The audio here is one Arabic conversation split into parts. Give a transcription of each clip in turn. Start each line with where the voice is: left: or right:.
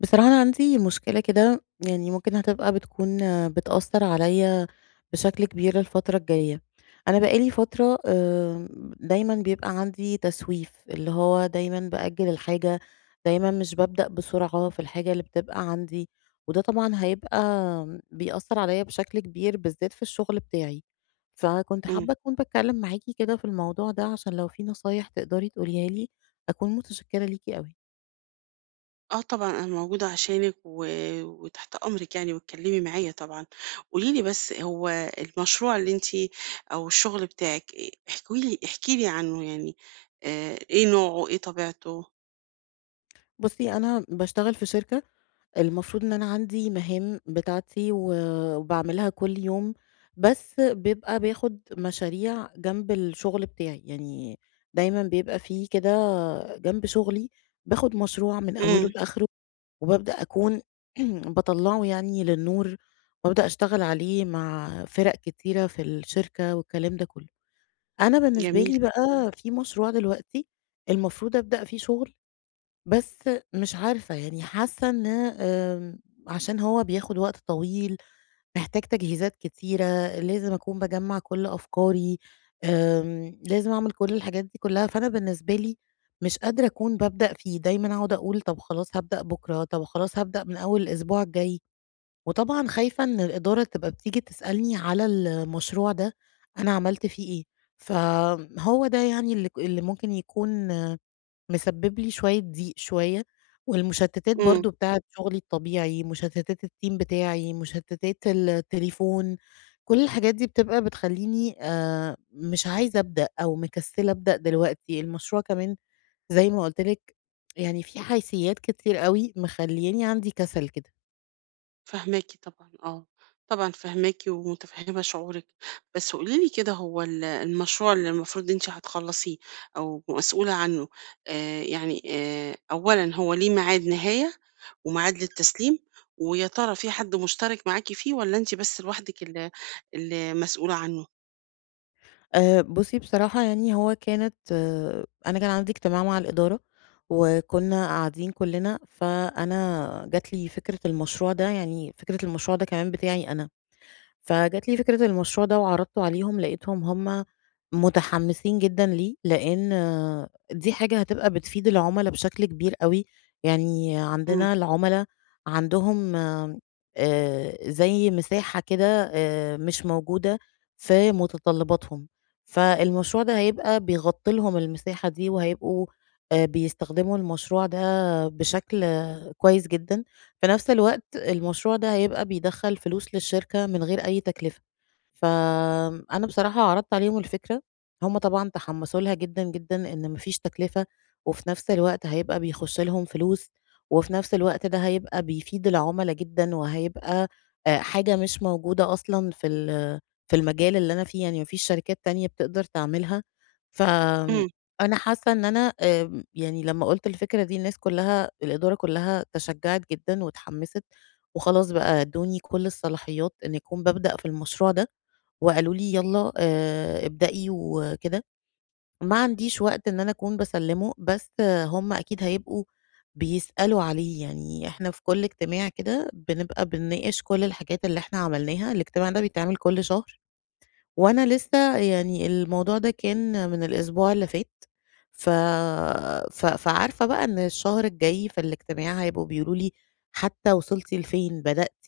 left: بصراحة أنا عندي مشكلة كده يعني ممكن هتبقى بتكون بتأثر عليا بشكل كبير الفترة الجاية. أنا بقالي فترة دايما بيبقى عندي تسويف، اللي هو دايما بأجل الحاجة، دايما مش ببدأ بسرعة في الحاجة اللي بتبقى عندي. وده طبعا هيبقى بيأثر عليا بشكل كبير، بالذات في الشغل بتاعي. فكنت
right: إمم.
left: حابة أكون بتكلم معاكي كده في الموضوع ده، عشان لو في نصايح تقدري تقوليها لي أكون متشكرة ليكي قوي.
right: آه، طبعًا، أنا موجودة عشانِك وتحت أمرِك، يعني واتكلّمي معايا طبعًا. قولي لي بس، هو المشروع اللي أنتِ، أو الشغل بتاعِك إيه؟ احكوا لي احكي لي عنه يعني، إيه نوعه، إيه طبيعته؟
left: بصي، أنا بشتغل في شركة، المفروض إن أنا عندي مهام بتاعتي وباعملها كل يوم، بس بيبقى باخد مشاريع جنب الشغل بتاعي. يعني دايمًا بيبقى في كده جنب شغلي باخد مشروع من أوله
right: إمم.
left: لآخره، وبابدأ أكون باطلّعه يعني للنور، وأبدأ أشتغل عليه مع فرق كتيرة في الشركة والكلام ده كله. أنا بالنسبة
right: جميل.
left: لي بقى في مشروع دلوقتي المفروض أبدأ فيه شغل، بس مش عارفة، يعني حاسة إن عشان هو بياخد وقت طويل، محتاج تجهيزات كتيرة، لازم أكون باجمّع كل أفكاري، لازم أعمل كل الحاجات دي كلها. فأنا بالنسبة لي مش قادرة أكون بابدأ فيه، دايمًا أقعد أقول طب خلاص هابدأ بكرة، طب خلاص هابدأ من أول الأسبوع الجاي. وطبعًا خايفة إن الإدارة تبقى بتيجي تسألني على المشروع ده أنا عملت فيه إيه. فهو ده يعني اللي ممكن يكون مسبب لي شوية ضيق شوية، والمشتتات
right: إمم.
left: برضه بتاعة شغلي الطبيعي، مشتتات الteam بتاعي، مشتتات التليفون، كل الحاجات دي بتبقى بتخلّيني مش عايزة أبدأ أو مكسلة أبدأ دلوقتي. المشروع كمان زي ما قُلت لِك، يعني في حيثيات كتير أوي مخلّياني عندي كسل كده.
right: فاهماكِ طبعًا، طبعًا فاهماكِ ومتفهمة شعورِك. بس قولي لي كده، هو المشروع اللي المفروض أنتِ هتخلصيه، أو مسؤولة عنه، يعني، أولًا، هو ليه ميعاد نهاية وميعاد للتسليم؟ ويا ترى في حد مشترك معاكِ فيه، والّا أنتِ بس لوحدِك اللي مسؤولة عنه؟
left: بُصّي، بصراحة يعني هو كانت أه أنا كان عندي اجتماع مع الإدارة، وكنا قاعدين كلّنا، فأنا جات لي فكرة المشروع ده، يعني فكرة المشروع ده كمان بتاعي أنا. فجات لي فكرة المشروع ده وعرضته عليهم، لقيتهم هُم متحمسين جدًا ليه، لإن دي حاجة هتبقى بتفيد العُملا بشكل كبير أوي. يعني
right: إمم.
left: عندنا العُملا عندهم زي مساحة كده مش موجودة في متطلباتهم، فالمشروع ده هيبقى بيغطي لهم المساحة دي، وهيبقوا بيستخدموا المشروع ده بشكل كويس جدًا. في نفس الوقت المشروع ده هيبقى بيدخّل فلوس للشركة من غير أي تكلفة. فأنا بصراحة عرضت عليهم الفكرة، هُم طبعًا تحمّسوا لها جدًا، جدًا، إن ما فيش تكلفة، وفي نفس الوقت هيبقى بيخُش لهم فلوس، وفي نفس الوقت ده هيبقى بيفيد العُملا جدًا، وهيبقى حاجة مش موجودة أصلًا في المجال اللي أنا فيه، يعني ما فيش شركات تانية بتقدر تعملها. ف
right: إمم.
left: أنا حاسة إن أنا يعني لمّا قُلت الفكرة دي الناس كلّها الإدارة كلّها تشجّعت جدًا واتحمّست، وخلاص بقى ادّوني كل الصلاحيات إن أكون بابدأ في المشروع ده، وقالوا لي: "يالّا ابدئي." وكده. ما عنديش وقت إن أنا أكون باسلّمه، بس هُم أكيد هيبقوا بيسألوا عليه، يعني إحنا في كل اجتماع كده بنبقى بنناقش كل الحاجات اللي إحنا عملناها، الاجتماع ده بيتعمل كل شهر. وأنا لسه يعني الموضوع ده كان من الأسبوع اللي فات، ف ف فعارفة بقى إن الشهر الجاي في الاجتماع هيبقوا بيقولوا لي: "حتى وصلتِ لفين، بدأتِ،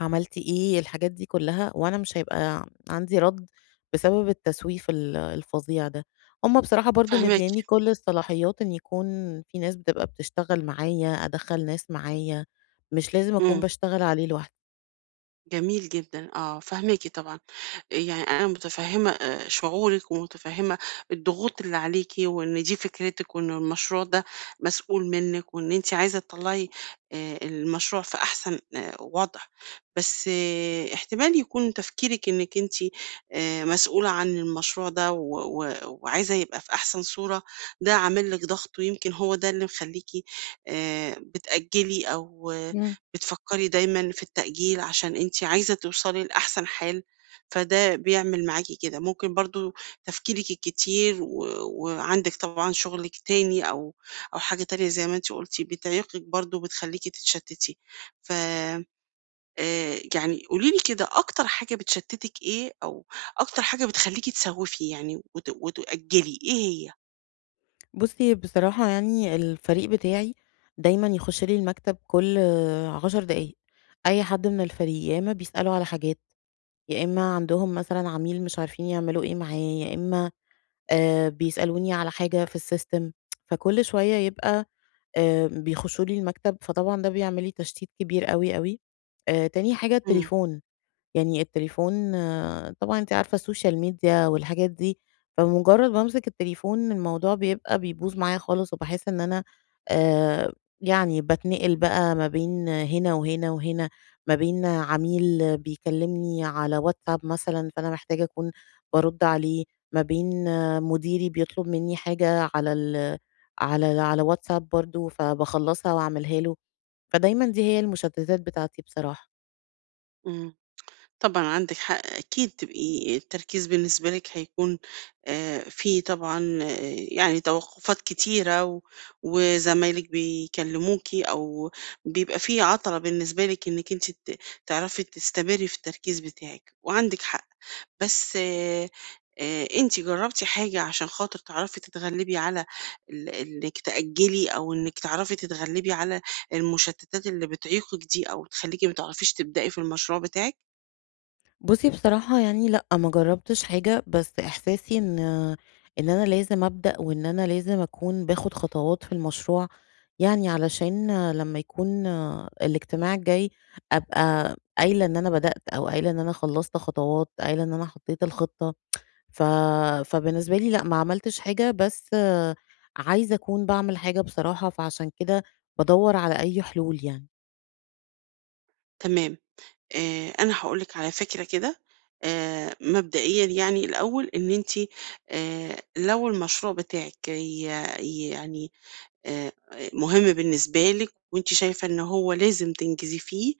left: عملتِ إيه؟" الحاجات دي كلها، وأنا مش هيبقى عندي رَد بسبب التسويف الفظيع ده. هُم بصراحة برضه
right: فاهماكِ.
left: مدّياني كل الصلاحيات إن يكون في ناس بتبقى بتشتغل معايا، أدخّل ناس معايا، مش لازم أكون
right: إمم.
left: باشتغل عليه
right: جميل جدًا. آه، فاهماكِ طبعًا. يعني أنا متفهمة شعورِك، ومتفهمة الضغوط اللي عليكي، وإن دي فكرتك، وإن المشروع ده مسؤول منك، وإن أنت عايزة تطلعي المشروع في أحسن وضع. بس احتمال يكون تفكيرك إنك أنت مسؤولة عن المشروع ده، وعايزة يبقى في أحسن صورة، ده عامل لك ضغط، ويمكن هو ده اللي مخليكي بتأجلي، أو
left: لوحدي.
right: بتفكري دايما في التأجيل، عشان انت عايزة توصلي لأحسن حال. فده بيعمل معاكِ كده. ممكن برضه تفكيرِك الكتير وعندِك طبعًا شغلِك تاني، أو حاجة تانية زي ما أنتِ قُلتِ، بتعيقِك برضه وبتخلّيكِ تتشتتي. ف يعني قولي لي كده، أكتر حاجة بتشتتِك إيه؟ أو أكتر حاجة بتخلّيكِ تسوّفي يعني وتأجّلي، إيه هي؟
left: بُصّي، بصراحة يعني الفريق بتاعي دايمًا يخش لي المكتب كل 10 دقايق، أي حد من الفريق يا إمّا بيسألوا على حاجات، يا إمّا عندهم مثلًا عميل مش عارفين يعملوا إيه معاه، يا إمّا بيسألوني على حاجة في السيستم، فكل شوية يبقى بيخشوا لي المكتب، فطبعًا ده بيعمل لي تشتيت كبير أوي، أوي. تاني حاجة
right: إمم.
left: التليفون. يعني التليفون آه، طبعًا أنتِ عارفة السوشيال ميديا والحاجات دي، فمجرد بامسك التليفون الموضوع بيبقى بيبوظ معايا خالص، وباحس إن أنا آآ، يعني باتنقل بقى ما بين هنا وهنا وهنا، ما بين عميل بيكلمني على واتساب مثلًا فأنا محتاجة أكون بارُدّ عليه، ما بين آه، مديري بيطلب مني حاجة على ال على على واتساب برضه، فباخلّصها وأعملها له، فدايمًا دي هي المشتتات بتاعتي بصراحة.
right: إمم. طبعًا عندِك حق، أكيد تبقي التركيز بالنسبة لِك هيكون في طبعًا، يعني توقُّفات كتيرة وزمايلِك بيكلموكِ، أو بيبقى في عَطَلَة بالنسبة لِك إنِّك أنتِ تعرفي تستمري في التركيز بتاعِك، وعندِك حق. بس أنتِ جرّبتِ حاجة عشان خاطر تعرفي تتغلّبي على إنِّك تأجّلي، أو إنِّك تعرفي تتغلّبي على المشتتات اللي بتعيقِك دي، أو تخلّيكِ ما تعرفيش تبدئي في المشروع بتاعِك؟
left: بُصّي بصراحة يعني لأ، ما جرّبتش حاجة، بس إحساسي إن أنا لازم أبدأ وإن أنا لازم أكون باخد خطوات في المشروع، يعني علشان لمّا يكون الاجتماع الجاي أبقى قايلة إن أنا بدأت أو قايلة إن أنا خلّصت خطوات، قايلة إن أنا حطّيت الخطة. ف فبالنسبة لي لأ، ما عملتش حاجة، بس عايزة أكون باعمل حاجة بصراحة، فعشان كده بادوّر على أي حلول يعني.
right: تمام. أنا هاقول لِك على فكرة كده، مبدئيًا يعني الأول إن أنتِ، لو المشروع بتاعِك يعني آآ مهم بالنسبة لِك، وأنتِ شايفة إن هو لازم تنجزي فيه،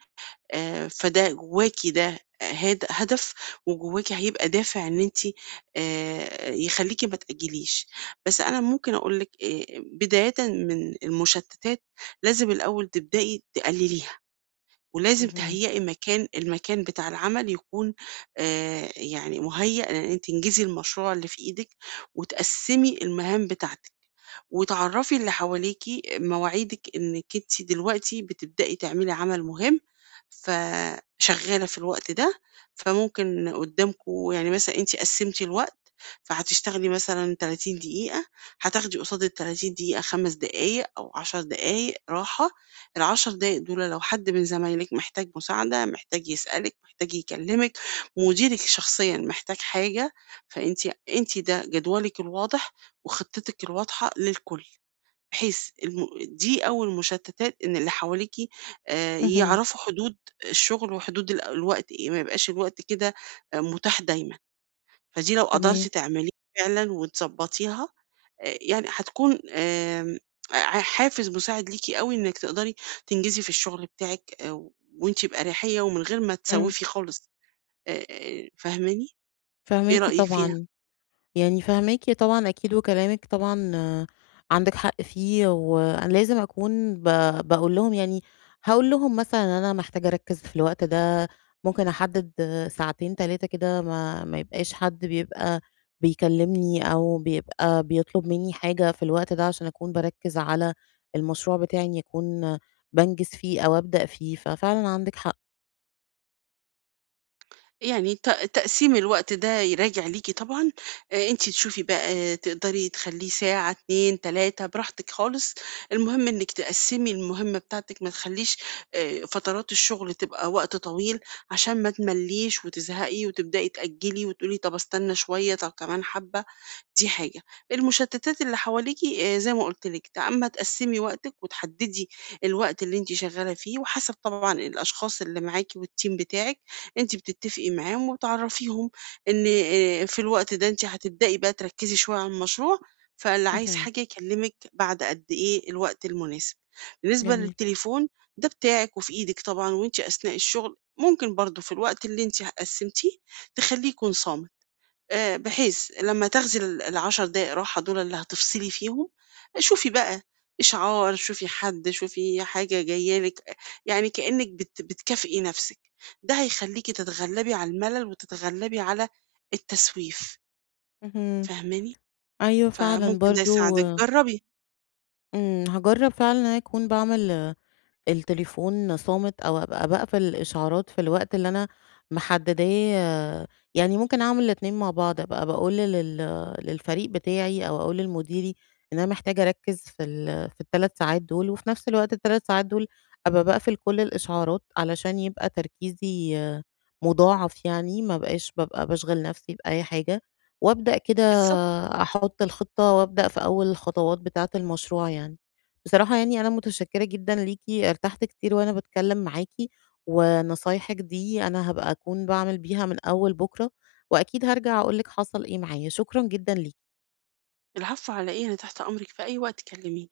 right: فده جواكِ، ده هدف، وجواكِ هيبقى دافع إن أنتِ يخلّيكِ ما تأجّليش. بس أنا ممكن أقول لِك بدايةً من المشتتات، لازم الأول تبدئي تقلليها. ولازم
left: اهم،
right: تهيئي المكان بتاع العمل، يكون يعني مُهيأ إن أنتِ تنجزي المشروع اللي في إيدِك، وتقسّمي المهام بتاعتِك. وتعرّفي اللي حواليكِ مواعيدِك، إنِّك أنتِ دلوقتي بتبدئي تعملي عمل مهم، فشغّالة في الوقت ده. فممكن قدّامكم يعني، مثلًا أنتِ قسّمتِ الوقت، فهتشتغلي مثلًا 30 دقيقة، هتاخدي قصاد ال30 دقيقة 5 دقايق أو 10 دقايق راحة. ال10 دقايق دول، لو حد من زمايلِك محتاج مساعدة، محتاج يسألِك، محتاج يكلمِك، مديرِك شخصيًا محتاج حاجة، فأنتِ ده جدولِك الواضح وخطتِك الواضحة للكل، بحيث دي أول مشتتات، إن اللي حواليكِ
left: اهم،
right: يعرفوا حدود الشغل، وحدود الوقت إيه، ما يبقاش الوقت كده متاح دايمًا. فدي لو قدرتِ
left: تمام،
right: تعمليها فعلًا وتضبطيها، يعني هتكون ع حافز مساعد ليكِ أوي، إنِّك تقدري تنجزي في الشغل بتاعِك، وأنتِ بأريحية ومن غير ما
left: إمم،
right: تسوِّفي خالص. فاهماني؟ إيه
left: فاهماكِ
right: رأيِك فيها؟
left: طبعًا. يعني فاهماكِ طبعًا أكيد، وكلامِك طبعًا عندِك حق فيه. وأنا لازم أكون باقول لهم، يعني هاقول لهم مثلًا إن أنا محتاجة أركّز في الوقت ده، ممكن أحدد ساعتين 3 كده، ما يبقاش حد بيبقى بيكلمني أو بيبقى بيطلب مني حاجة في الوقت ده، عشان أكون باركّز على المشروع بتاعي، إني أكون بانجز فيه أو أبدأ فيه. ففعلًا عندِك حق.
right: يعني تقسيم الوقت ده يراجع ليكِ طبعًا. أنتِ تشوفي بقى، تقدري تخلّيه ساعة، 2، 3، براحتِك خالص. المهم إنِّك تقسّمي المهمة بتاعتِك، ما تخلّيش فترات الشغل تبقى وقت طويل، عشان ما تملّيش وتزهقي وتبدئي تأجّلي، وتقولي طَب أستنى شوية، طَب كمان حبّة. دي حاجة. المشتتات اللي حواليكِ، زي ما قُلت لِك، أمّا تقسّمي وقتِك وتحدّدي الوقت اللي أنتِ شغّالة فيه، وحسب طبعًا الأشخاص اللي معاكِ والteam بتاعِك، أنتِ بتتّفقي معاهم وتعرّفيهم إن في الوقت ده أنتِ هتبدئي بقى تركّزي شوية على المشروع، فاللي
left: اهم.
right: عايز
left: اهم.
right: حاجة يكلّمِك بعد قد إيه الوقت المناسب. بالنسبة
left: جميل.
right: للتليفون، ده بتاعِك وفي إيدِك طبعًا، وأنتِ أثناء الشغل، ممكن برضه في الوقت اللي أنتِ قسّمتيه، تخلّيه يكون صامت. بحيث لمّا تاخدي ال10 دقايق راحة دول اللي هتفصلي فيهم، شوفي بقى إشعار، شوفي حد، شوفي حاجة جاية لِك، يعني كإنِّك بتكافئي نَفْسِك. ده هيخلّيكِ تتغلّبي على الملل، وتتغلّبي على التسويف.
left: اهم.
right: فاهماني؟
left: أيوه فعلًا
right: فممكن ده
left: برضه.
right: يساعدِك، جرّبي.
left: إمم، هاجرّب فعلًا إن أنا أكون باعمل التليفون صامت أو أبقى باقفل الإشعارات في الوقت اللي أنا محدّداه. يعني ممكن أعمل الاتنين مع بعض، أبقى باقول للفريق بتاعي أو أقول لمديري إن أنا محتاجة أركّز في ال3 ساعات دول، وفي نفس الوقت ال3 ساعات دول أبقى باقفل كل الإشعارات، علشان يبقى تركيزي مُضاعف يعني، ما أبقاش بابقى باشغل نفسي بأي حاجة، وأبدأ كده
right: بالضبط.
left: أحُط الخطة وأبدأ في أول الخطوات بتاعة المشروع يعني. بصراحة يعني أنا متشكرة جدًا ليكِ، ارتحت كتير وأنا باتكلم معاكِ، ونصايحِك دي أنا هابقى أكون باعمل بيها من أول بكرة، وأكيد هارجع أقول لِك حصل إيه معايا، شكرًا جدًا ليكِ.
right: العفو على إيه، أنا تحت أمرِك في أي وقت، كلّميني.